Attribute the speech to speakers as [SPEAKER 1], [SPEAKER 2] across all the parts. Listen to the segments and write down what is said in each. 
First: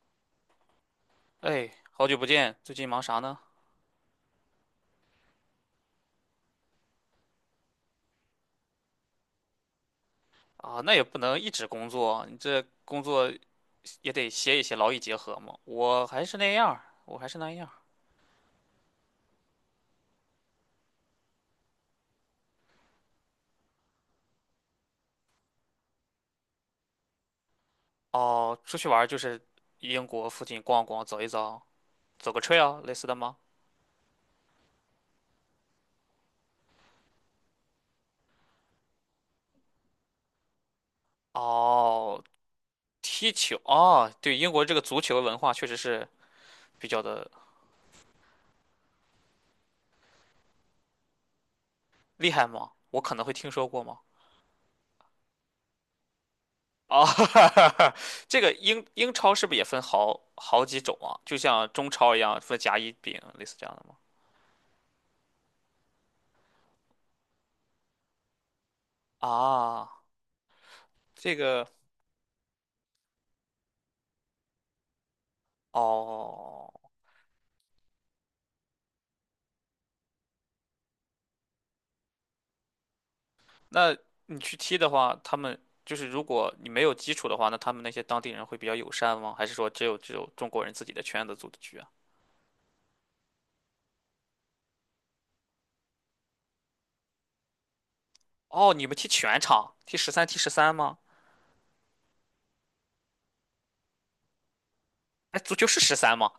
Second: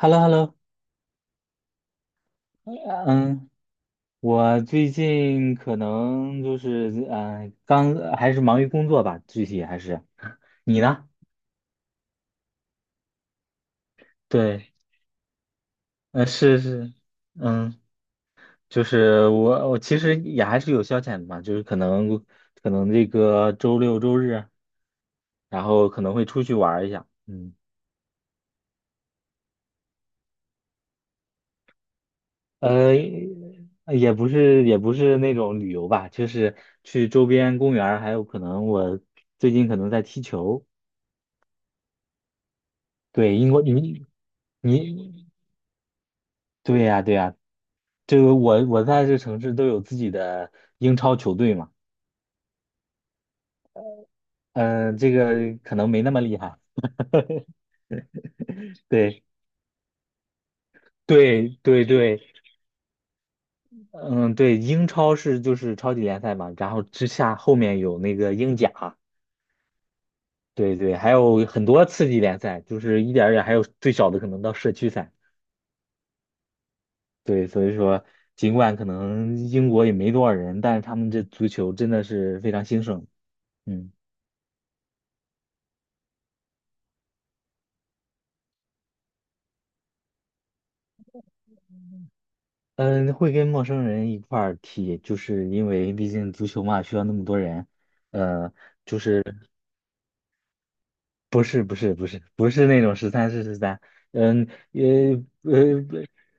[SPEAKER 1] hello hello
[SPEAKER 2] 哎，好久不见，最近忙啥呢？
[SPEAKER 1] 嗯，我最近可能就是刚还是忙于工作吧，具体还是你
[SPEAKER 2] 啊，那也
[SPEAKER 1] 呢？
[SPEAKER 2] 不能一直工作，你这工作也得歇一
[SPEAKER 1] 对，
[SPEAKER 2] 歇，劳逸结合嘛。我还是那
[SPEAKER 1] 是
[SPEAKER 2] 样儿
[SPEAKER 1] 是，
[SPEAKER 2] 我还是那样儿
[SPEAKER 1] 嗯，就是我其实也还是有消遣的嘛，就是可能这个周六周日，然后可能会出去玩儿一下，嗯，
[SPEAKER 2] 哦，出去玩儿就是英国附近逛逛，走一走，走个 trail 类
[SPEAKER 1] 呃，
[SPEAKER 2] 似的吗？
[SPEAKER 1] 也不是那种旅游吧，就是去周边公园儿还有可能我最近可能在踢球。
[SPEAKER 2] 哦，踢
[SPEAKER 1] 对，英
[SPEAKER 2] 球，
[SPEAKER 1] 国，你
[SPEAKER 2] 哦，对，英国这个足球
[SPEAKER 1] 你
[SPEAKER 2] 文化确实是
[SPEAKER 1] 对
[SPEAKER 2] 比
[SPEAKER 1] 呀
[SPEAKER 2] 较
[SPEAKER 1] 对
[SPEAKER 2] 的
[SPEAKER 1] 呀，这个我在这城市都有自己的英超球队嘛，
[SPEAKER 2] 厉害吗？我可能会听说过吗？
[SPEAKER 1] 嗯、这个可能没那么厉害，
[SPEAKER 2] 哦，这个英
[SPEAKER 1] 对
[SPEAKER 2] 超是不是也分好几种啊？就
[SPEAKER 1] 对
[SPEAKER 2] 像
[SPEAKER 1] 对
[SPEAKER 2] 中超一
[SPEAKER 1] 对，
[SPEAKER 2] 样分甲乙丙，类似这样的吗？
[SPEAKER 1] 嗯对，英超是就是超级联赛嘛，然后之下后面有那个英甲，
[SPEAKER 2] 啊，
[SPEAKER 1] 对对，还
[SPEAKER 2] 这
[SPEAKER 1] 有很
[SPEAKER 2] 个
[SPEAKER 1] 多次级联赛，就是一点儿一点儿，还有最小的可能到社区赛，
[SPEAKER 2] 哦，
[SPEAKER 1] 对，所以说尽管可能英国也没多少人，但是他们这足球真的是非常兴盛，嗯。
[SPEAKER 2] 那你去踢的话，他们就是如果你没有基础的话，那他们那些当地人会比较友善吗？还是说只有中国人自己的圈子组的局啊？
[SPEAKER 1] 嗯，会跟陌生人一块儿踢，就是因为毕竟足球嘛，需要那么多人。呃，
[SPEAKER 2] 哦，你们踢全场，踢十三吗？
[SPEAKER 1] 不是，不是，不是，不是那种十三是十三，嗯，
[SPEAKER 2] 哎，足球是
[SPEAKER 1] 呃，
[SPEAKER 2] 十三吗？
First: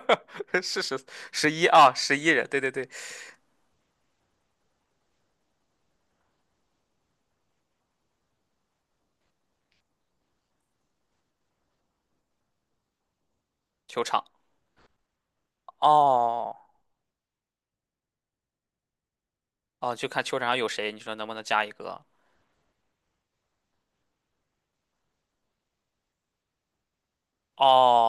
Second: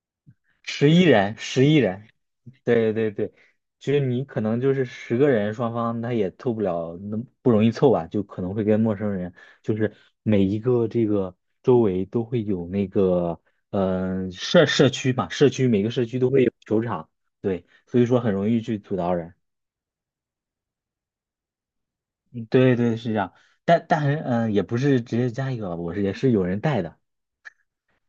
[SPEAKER 2] 是
[SPEAKER 1] 十
[SPEAKER 2] 十
[SPEAKER 1] 一人，
[SPEAKER 2] 十
[SPEAKER 1] 十
[SPEAKER 2] 一
[SPEAKER 1] 一
[SPEAKER 2] 啊，
[SPEAKER 1] 人，
[SPEAKER 2] 11人，对对对，
[SPEAKER 1] 对对对，就是你可能就是十个人，双方他也凑不了，那不容易凑吧，就可能会跟陌生人，就是每一个这个周围都会有那个，
[SPEAKER 2] 球场。
[SPEAKER 1] 社区嘛，社区每个社区都会有
[SPEAKER 2] 哦
[SPEAKER 1] 球场，对，所以说很容易去阻挠人。
[SPEAKER 2] 哦，就看球场上有谁，你说能不能加一个？
[SPEAKER 1] 对对是这样，但是也不是直接加一个吧我是也是有人带的，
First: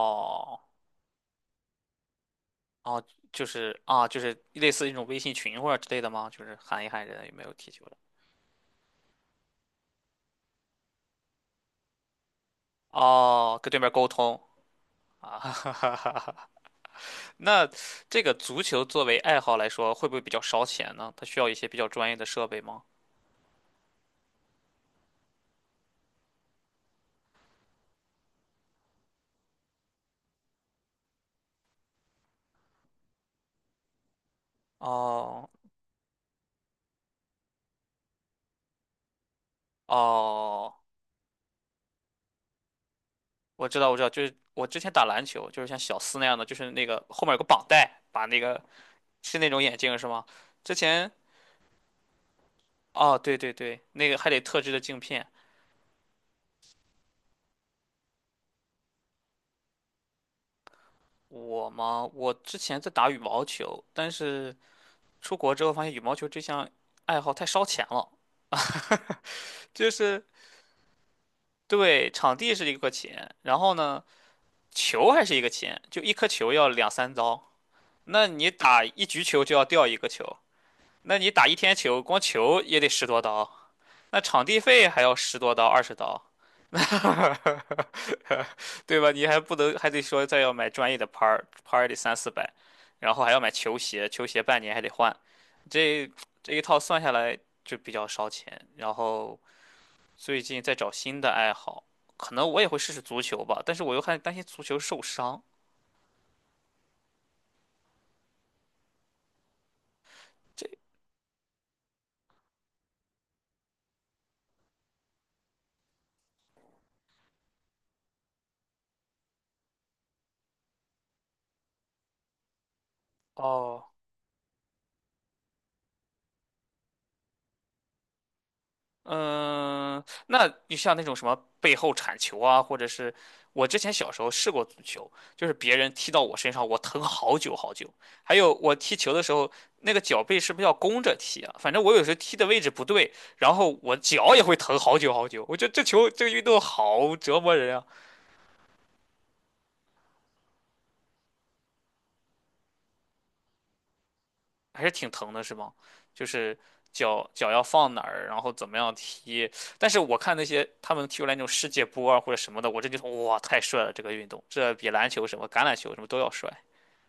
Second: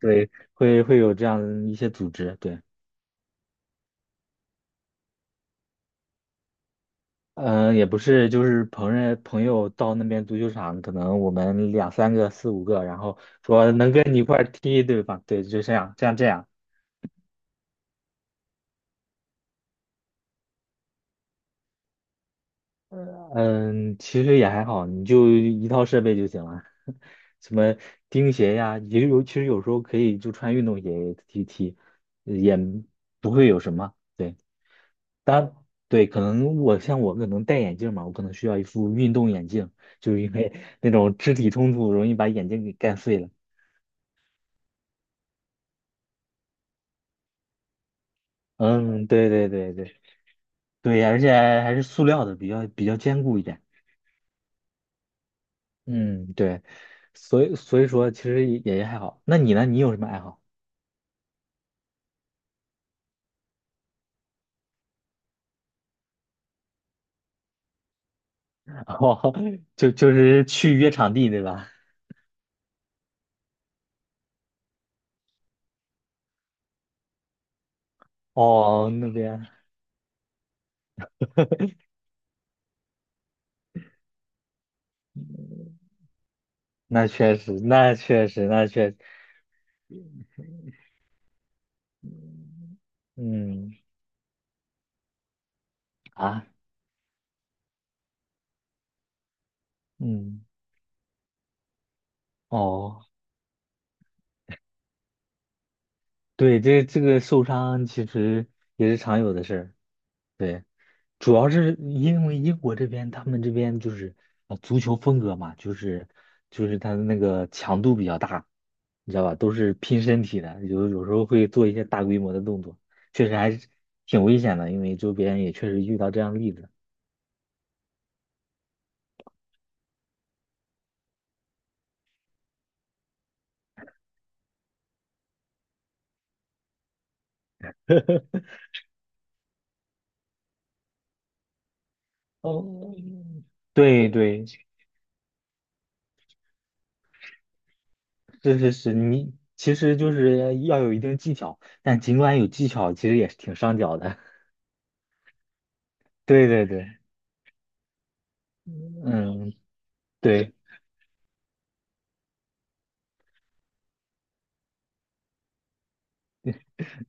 [SPEAKER 1] 对，会有这样一些组织，对，
[SPEAKER 2] 哦，就是啊，就是类似一种微信群或者之类的吗？就是喊一喊人有没有踢
[SPEAKER 1] 嗯、
[SPEAKER 2] 球。
[SPEAKER 1] 也
[SPEAKER 2] 的。
[SPEAKER 1] 不是就是朋友到那边足球场，可能我们两三个四五个，然后
[SPEAKER 2] 哦，跟
[SPEAKER 1] 说
[SPEAKER 2] 对面
[SPEAKER 1] 能
[SPEAKER 2] 沟
[SPEAKER 1] 跟你一块
[SPEAKER 2] 通
[SPEAKER 1] 儿踢，对吧？
[SPEAKER 2] 啊，
[SPEAKER 1] 对，就
[SPEAKER 2] 哈
[SPEAKER 1] 这样
[SPEAKER 2] 哈
[SPEAKER 1] 这
[SPEAKER 2] 哈
[SPEAKER 1] 样这样，
[SPEAKER 2] 哈。那这个足球作为爱好来说，会不会比较烧钱呢？它需要一些比较专业的设备吗？
[SPEAKER 1] 嗯、其实也还好，你就一套设备就行了，什么钉鞋呀，也有其实有时候可以就穿运动鞋踢踢，也不会有什么，对。当
[SPEAKER 2] 哦
[SPEAKER 1] 然对，可能我像我可能戴眼镜嘛，我可能需要一副运动眼镜，就是因为
[SPEAKER 2] 哦，
[SPEAKER 1] 那种肢体冲突容易把眼镜给干碎了。
[SPEAKER 2] 我知道，我知道，就是我之前打篮球，就是像小斯那样的，就是那个后面有个绑带，把那个
[SPEAKER 1] 嗯，对
[SPEAKER 2] 是
[SPEAKER 1] 对
[SPEAKER 2] 那种
[SPEAKER 1] 对
[SPEAKER 2] 眼
[SPEAKER 1] 对
[SPEAKER 2] 镜是吗？之
[SPEAKER 1] 对，
[SPEAKER 2] 前
[SPEAKER 1] 而且还是塑料的，比较
[SPEAKER 2] 哦，
[SPEAKER 1] 坚
[SPEAKER 2] 对
[SPEAKER 1] 固一
[SPEAKER 2] 对
[SPEAKER 1] 点。
[SPEAKER 2] 对，那个还得特制的镜片。
[SPEAKER 1] 嗯，对，所以说其实也还好。那你呢？你有什么爱好？
[SPEAKER 2] 我嘛，我之前在打羽毛球，但是出国之后发现羽毛球这项爱好太烧钱了。
[SPEAKER 1] 哦，
[SPEAKER 2] 就
[SPEAKER 1] 就就
[SPEAKER 2] 是
[SPEAKER 1] 是去约场地对吧？
[SPEAKER 2] 对，场地是一个钱，然后呢，球还是一个钱，就一颗球要两三刀。那你打
[SPEAKER 1] 哦，
[SPEAKER 2] 一
[SPEAKER 1] 那
[SPEAKER 2] 局球
[SPEAKER 1] 边
[SPEAKER 2] 就要掉一个球，那你打一天球，光球也得十多刀，那场地费还要十多刀、20刀，
[SPEAKER 1] 那确实，那确实，那 确实，
[SPEAKER 2] 对吧？你还不能还得说再要买专业的拍儿，拍儿得三四百，然后还要买
[SPEAKER 1] 嗯
[SPEAKER 2] 球鞋，球鞋半年还得换，这
[SPEAKER 1] 啊，
[SPEAKER 2] 这一套算下来就比较烧钱。然后最
[SPEAKER 1] 嗯
[SPEAKER 2] 近在找新的爱好，可能我也会试试
[SPEAKER 1] 哦。
[SPEAKER 2] 足球吧，但是我又害担心足球受伤。
[SPEAKER 1] 对，这个受伤其实也是常有的事儿。对，
[SPEAKER 2] 这
[SPEAKER 1] 主要是因为英国这边，他们这边就是啊，足球风格嘛，就是他的那个强度比较大，你知道吧？都是拼身体的，有时候会做一些大规模的动作，确实还是
[SPEAKER 2] 哦，
[SPEAKER 1] 挺危险的，因为周边也确实遇到这样的例子。
[SPEAKER 2] 嗯，那就像那种什么背后铲球啊，或者是我之前小时候试过足球，就是别人踢到我身上，我疼好久好久。还有我踢球的时候，那个脚背是不是要弓着踢啊？反正我有时候踢的位置不
[SPEAKER 1] 哦，
[SPEAKER 2] 对，然后我
[SPEAKER 1] 对
[SPEAKER 2] 脚也
[SPEAKER 1] 对，
[SPEAKER 2] 会疼好久好久。我觉得这个运动好折磨人啊。
[SPEAKER 1] 是是是，你其实就是要有一定技巧，但尽管有技巧，其实也是挺伤脚的。
[SPEAKER 2] 还是挺疼的，是吗？就
[SPEAKER 1] 对
[SPEAKER 2] 是
[SPEAKER 1] 对对，
[SPEAKER 2] 脚要放哪儿，然后怎么样踢。
[SPEAKER 1] 嗯。
[SPEAKER 2] 但是我看那
[SPEAKER 1] 对，
[SPEAKER 2] 些他们踢出来那种世界波啊或者什么的，我真觉得哇，太帅了！这个运动，这比篮球什么、橄榄球什么都要帅。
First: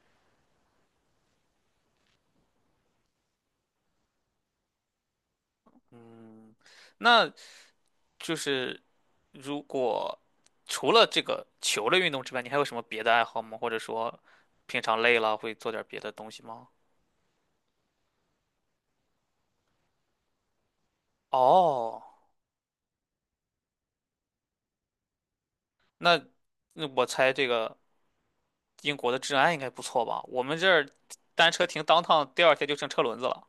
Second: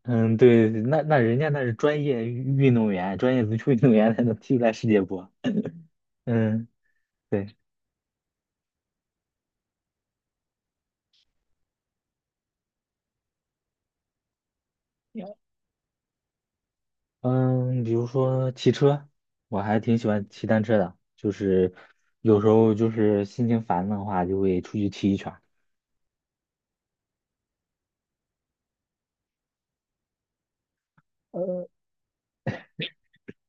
[SPEAKER 1] 嗯，对，那人家那是专业运动员，专业足球运动员才能踢出来世界波。嗯，
[SPEAKER 2] 那
[SPEAKER 1] 对，
[SPEAKER 2] 就是如果除了这个球类运动之外，你还有什么别的爱好吗？或者说平常累了会做点别的东西吗？
[SPEAKER 1] 嗯，比如说骑车，我还挺喜欢骑单车的，就是
[SPEAKER 2] 哦，
[SPEAKER 1] 有时候就是心情烦的话，就会出去骑一圈。
[SPEAKER 2] 那那我猜这个英国的治安应该不错吧？我们这儿单车停当趟，第二天就剩车轮子了。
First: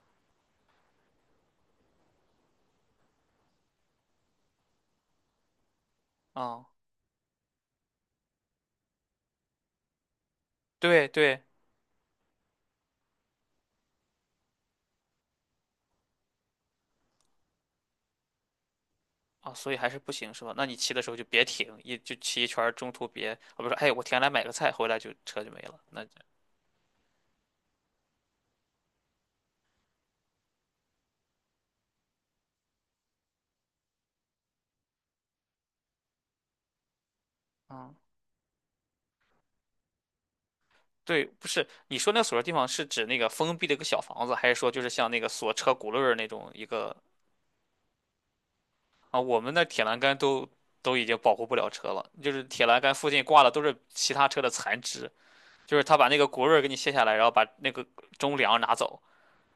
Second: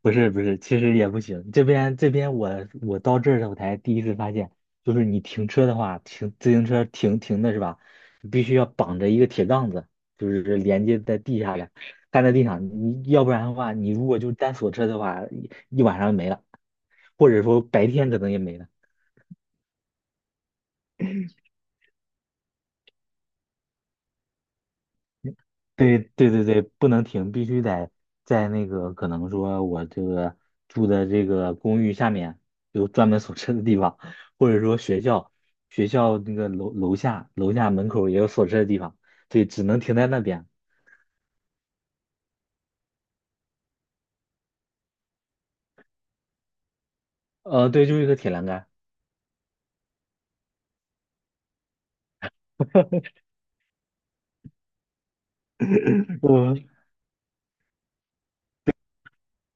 [SPEAKER 1] 不是不是，其实也不行。这边我到这儿我才第一次发现，就是你停车的话，停自行
[SPEAKER 2] 啊。
[SPEAKER 1] 车停停的是吧？你必须要绑着一个铁杠子，就是连接
[SPEAKER 2] 对
[SPEAKER 1] 在地
[SPEAKER 2] 对
[SPEAKER 1] 下的，干在地上。你要不然的话，你如果就单锁车的话，一晚上没了，或者说白天可能也没了。
[SPEAKER 2] 啊，所以还是不行是吧？那你骑的时候就别停，一就骑一圈儿中途别我不是，哎，我停下来买个菜，回来就车就没了。
[SPEAKER 1] 对
[SPEAKER 2] 那
[SPEAKER 1] 对对对，不能停，必须得在那个可能说我这个住的这个公寓下面有专门 锁车的地方，或者说学校那个楼下门
[SPEAKER 2] 嗯，
[SPEAKER 1] 口也有锁车的地方，对，只能停在那边。
[SPEAKER 2] 对，不是你说那个锁的地方是指那个封闭的一个小房子，还是说就是像那个锁车轱辘儿那种一个
[SPEAKER 1] 对，就是一个铁栏杆。
[SPEAKER 2] 啊？我们那铁栏杆都已经保护不了车了，就是铁栏杆附近挂的都是其他车的残肢，就是他把那个轱辘
[SPEAKER 1] 我
[SPEAKER 2] 儿给你卸下来，然后把那个中梁拿走，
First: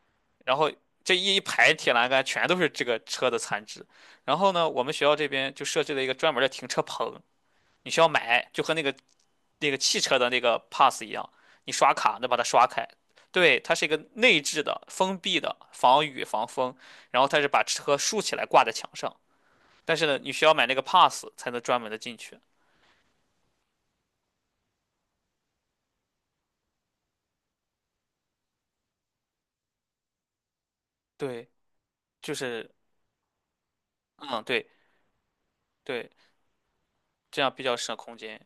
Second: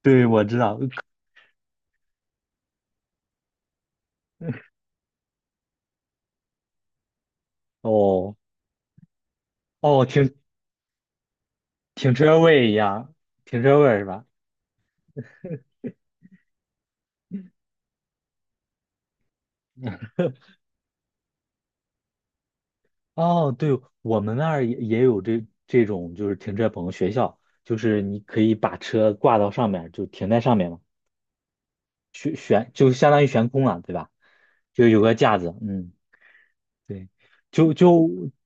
[SPEAKER 1] 对，我
[SPEAKER 2] 然
[SPEAKER 1] 知
[SPEAKER 2] 后
[SPEAKER 1] 道。
[SPEAKER 2] 这一排铁栏杆全都是这个车的残值。然后呢，我们学校这边就设置了一个专门的停车棚，你需要
[SPEAKER 1] 哦
[SPEAKER 2] 买，就和那个汽
[SPEAKER 1] 哦，
[SPEAKER 2] 车的
[SPEAKER 1] 停
[SPEAKER 2] 那个 pass 一样，你刷
[SPEAKER 1] 停
[SPEAKER 2] 卡能把
[SPEAKER 1] 车
[SPEAKER 2] 它刷
[SPEAKER 1] 位一
[SPEAKER 2] 开。
[SPEAKER 1] 样，
[SPEAKER 2] 对，
[SPEAKER 1] 停
[SPEAKER 2] 它
[SPEAKER 1] 车
[SPEAKER 2] 是一个
[SPEAKER 1] 位是吧？
[SPEAKER 2] 内置的、封闭的，防雨防风，然后它是把车竖起来挂在墙上。但是呢，你需要买那个 pass 才能专门的进去。
[SPEAKER 1] 哦，对，我们那儿也有这种，就是停车棚学校，就是你可以把车挂到上面，就停在上面嘛，
[SPEAKER 2] 对，就是，
[SPEAKER 1] 就相当于悬空了，对吧？
[SPEAKER 2] 嗯，对
[SPEAKER 1] 就有个架子，嗯，
[SPEAKER 2] 对，
[SPEAKER 1] 对，
[SPEAKER 2] 这样比
[SPEAKER 1] 就
[SPEAKER 2] 较省空
[SPEAKER 1] 就
[SPEAKER 2] 间。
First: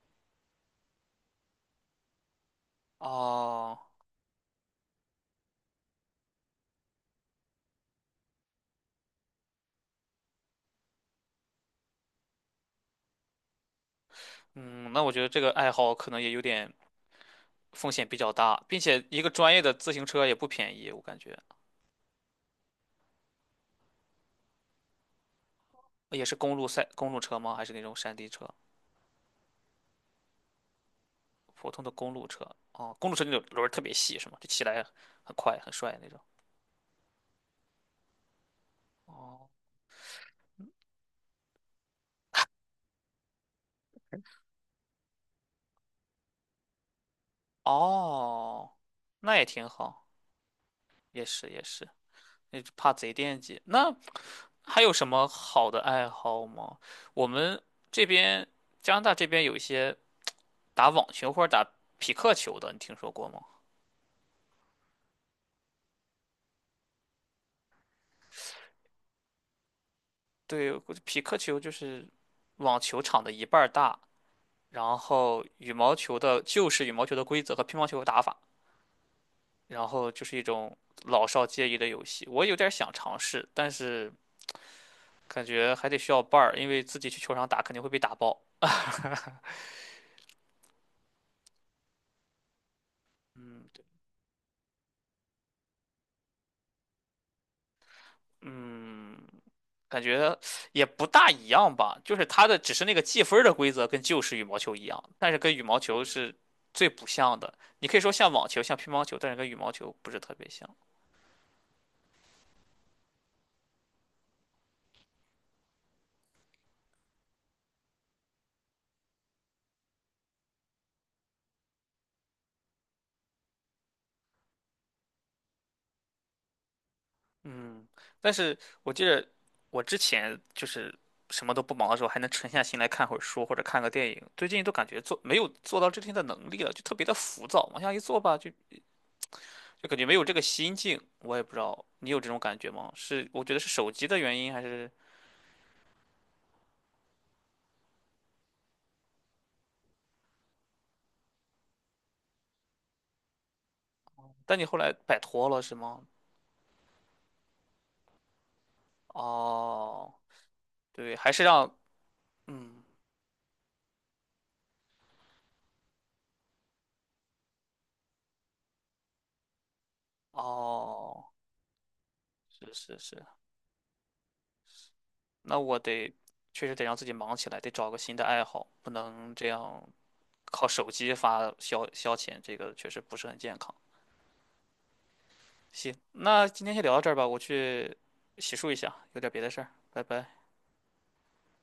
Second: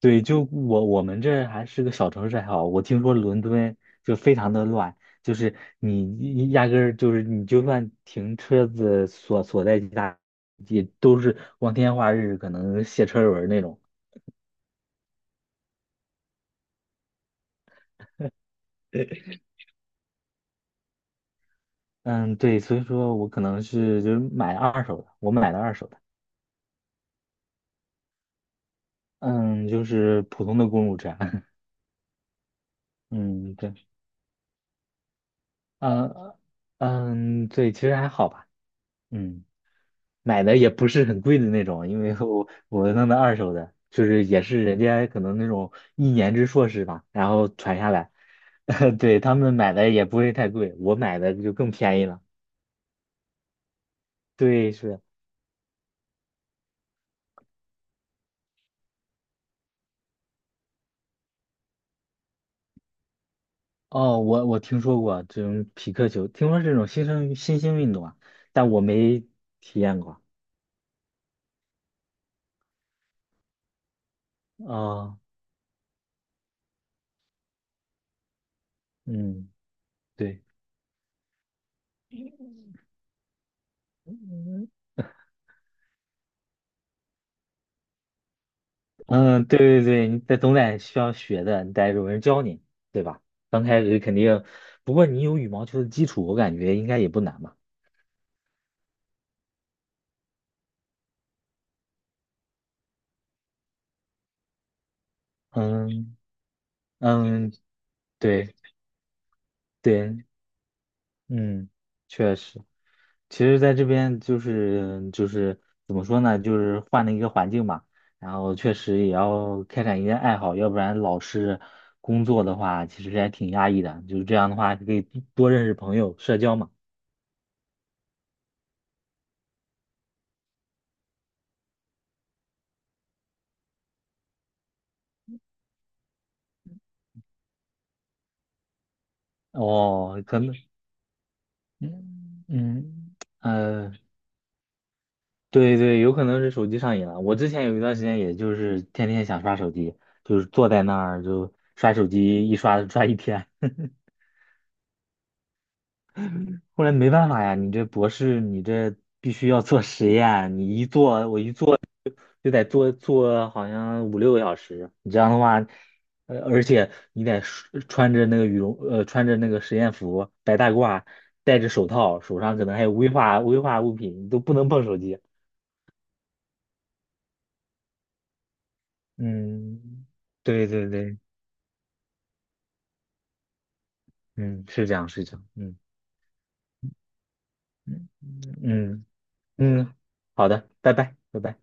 [SPEAKER 1] 对，就我们这还是个小城市还好，我听说伦敦
[SPEAKER 2] 哦，
[SPEAKER 1] 就非常的乱，就是你压根儿就是你就算停车子所在地大，也都是光天化日，可能卸车轮儿那种。
[SPEAKER 2] 嗯，那我觉得这个爱好可能也有点。风险比较大，并且一个专业的自行车也不便宜，我感觉
[SPEAKER 1] 嗯，对，所以说我可能是就是买二手的，我买的二手的，
[SPEAKER 2] 也是公路车吗？还是那种山地车？
[SPEAKER 1] 嗯，就是普通的公路车，
[SPEAKER 2] 普通的公路车哦，公路车那种
[SPEAKER 1] 嗯，
[SPEAKER 2] 轮儿
[SPEAKER 1] 对，
[SPEAKER 2] 特别细是吗？就骑来很快很帅那种。
[SPEAKER 1] 呃，嗯，对，其实还好吧，嗯，
[SPEAKER 2] 哦
[SPEAKER 1] 买的也不是很贵的那种，因为我弄的二手的，就是也是人家可能那种一年制硕士吧，然后传下来，
[SPEAKER 2] 哦，
[SPEAKER 1] 对，他
[SPEAKER 2] 那也
[SPEAKER 1] 们
[SPEAKER 2] 挺
[SPEAKER 1] 买的也
[SPEAKER 2] 好，
[SPEAKER 1] 不会太贵，我买
[SPEAKER 2] 也
[SPEAKER 1] 的
[SPEAKER 2] 是
[SPEAKER 1] 就
[SPEAKER 2] 也
[SPEAKER 1] 更
[SPEAKER 2] 是，
[SPEAKER 1] 便宜了，
[SPEAKER 2] 那就怕贼惦记。那
[SPEAKER 1] 对，
[SPEAKER 2] 还
[SPEAKER 1] 是
[SPEAKER 2] 有
[SPEAKER 1] 的。
[SPEAKER 2] 什么好的爱好吗？我们这边加拿大这边有一些打网球或者打匹克球的，你听说过吗？
[SPEAKER 1] 哦，我听说过这种匹克球，听说这种新兴运动啊，但我没体验过。
[SPEAKER 2] 对，我觉得匹克球就是网球场的一半儿大，然
[SPEAKER 1] 啊，
[SPEAKER 2] 后羽毛球的就是羽毛球的规则和乒乓球的打法，
[SPEAKER 1] 嗯，
[SPEAKER 2] 然后就是
[SPEAKER 1] 对，
[SPEAKER 2] 一种老少皆宜的游戏。我有点想尝试，但是
[SPEAKER 1] 嗯，
[SPEAKER 2] 感觉还得需要伴儿，因为自己去球场打肯定会被打爆。
[SPEAKER 1] 嗯对 对对，你得总得需要学的，你得有人教你，对吧？
[SPEAKER 2] 嗯，
[SPEAKER 1] 刚开
[SPEAKER 2] 对
[SPEAKER 1] 始肯定，不过你有羽毛球的基础，我感觉应该也不难吧。
[SPEAKER 2] 嗯，感觉也不大一样吧，就是它的只是那个计分儿的规则跟旧式羽毛球一样，但是跟羽毛球
[SPEAKER 1] 嗯
[SPEAKER 2] 是最不像
[SPEAKER 1] 嗯，
[SPEAKER 2] 的。你可以说像网
[SPEAKER 1] 对
[SPEAKER 2] 球、像乒乓球，但是跟羽毛球不是
[SPEAKER 1] 对，
[SPEAKER 2] 特别像。
[SPEAKER 1] 嗯，确实。其实在这边就是怎么说呢，就是换了一个环境嘛，然后确实也要开展一些爱好，要不然老是工作的话，其实还挺压抑的。就是这样的话，可以多认识朋友，社交嘛。
[SPEAKER 2] 嗯，但是我记得我之前就是什么都不忙的时候，还能沉下心来看会儿书或者看个电影。最近都感觉没有做到这天的能力了，就特别的浮躁。往下一坐吧，就感觉没
[SPEAKER 1] 哦，
[SPEAKER 2] 有这
[SPEAKER 1] 可
[SPEAKER 2] 个
[SPEAKER 1] 能，
[SPEAKER 2] 心境。我也不知道你有这种
[SPEAKER 1] 嗯
[SPEAKER 2] 感觉吗？
[SPEAKER 1] 嗯，
[SPEAKER 2] 是我觉得是手
[SPEAKER 1] 呃，
[SPEAKER 2] 机的原因，还是
[SPEAKER 1] 对对，有可能是手机上瘾了。我之前有一段时间，也就是天天想刷手机，就是坐在那儿就刷手机，一刷刷一天。
[SPEAKER 2] 但你后来摆脱了是吗？
[SPEAKER 1] 后来没办法呀，你这博士，你这必须要做实
[SPEAKER 2] 哦，
[SPEAKER 1] 验，你一
[SPEAKER 2] 对，
[SPEAKER 1] 做，
[SPEAKER 2] 还
[SPEAKER 1] 我
[SPEAKER 2] 是
[SPEAKER 1] 一
[SPEAKER 2] 让
[SPEAKER 1] 做就得
[SPEAKER 2] 嗯，
[SPEAKER 1] 做好像五六个小时，你这样的话，而且你得穿着那个羽绒，穿着那个实验服，白大褂，
[SPEAKER 2] 哦，
[SPEAKER 1] 戴着手套，手上可
[SPEAKER 2] 是
[SPEAKER 1] 能还有
[SPEAKER 2] 是
[SPEAKER 1] 危
[SPEAKER 2] 是，
[SPEAKER 1] 化危化物品，你都不能碰手机。
[SPEAKER 2] 那我得确实得让自己忙起来，得找个新的爱好，不能这样
[SPEAKER 1] 嗯，
[SPEAKER 2] 靠
[SPEAKER 1] 对对
[SPEAKER 2] 手机
[SPEAKER 1] 对，
[SPEAKER 2] 发消遣，这个确实不是很健康。
[SPEAKER 1] 嗯，是这样，是这样，嗯
[SPEAKER 2] 行，那今天先聊到这儿吧，我去
[SPEAKER 1] 嗯
[SPEAKER 2] 洗漱一下，
[SPEAKER 1] 嗯
[SPEAKER 2] 有点别的事儿，
[SPEAKER 1] 嗯，
[SPEAKER 2] 拜拜。
[SPEAKER 1] 好的，拜拜，拜拜。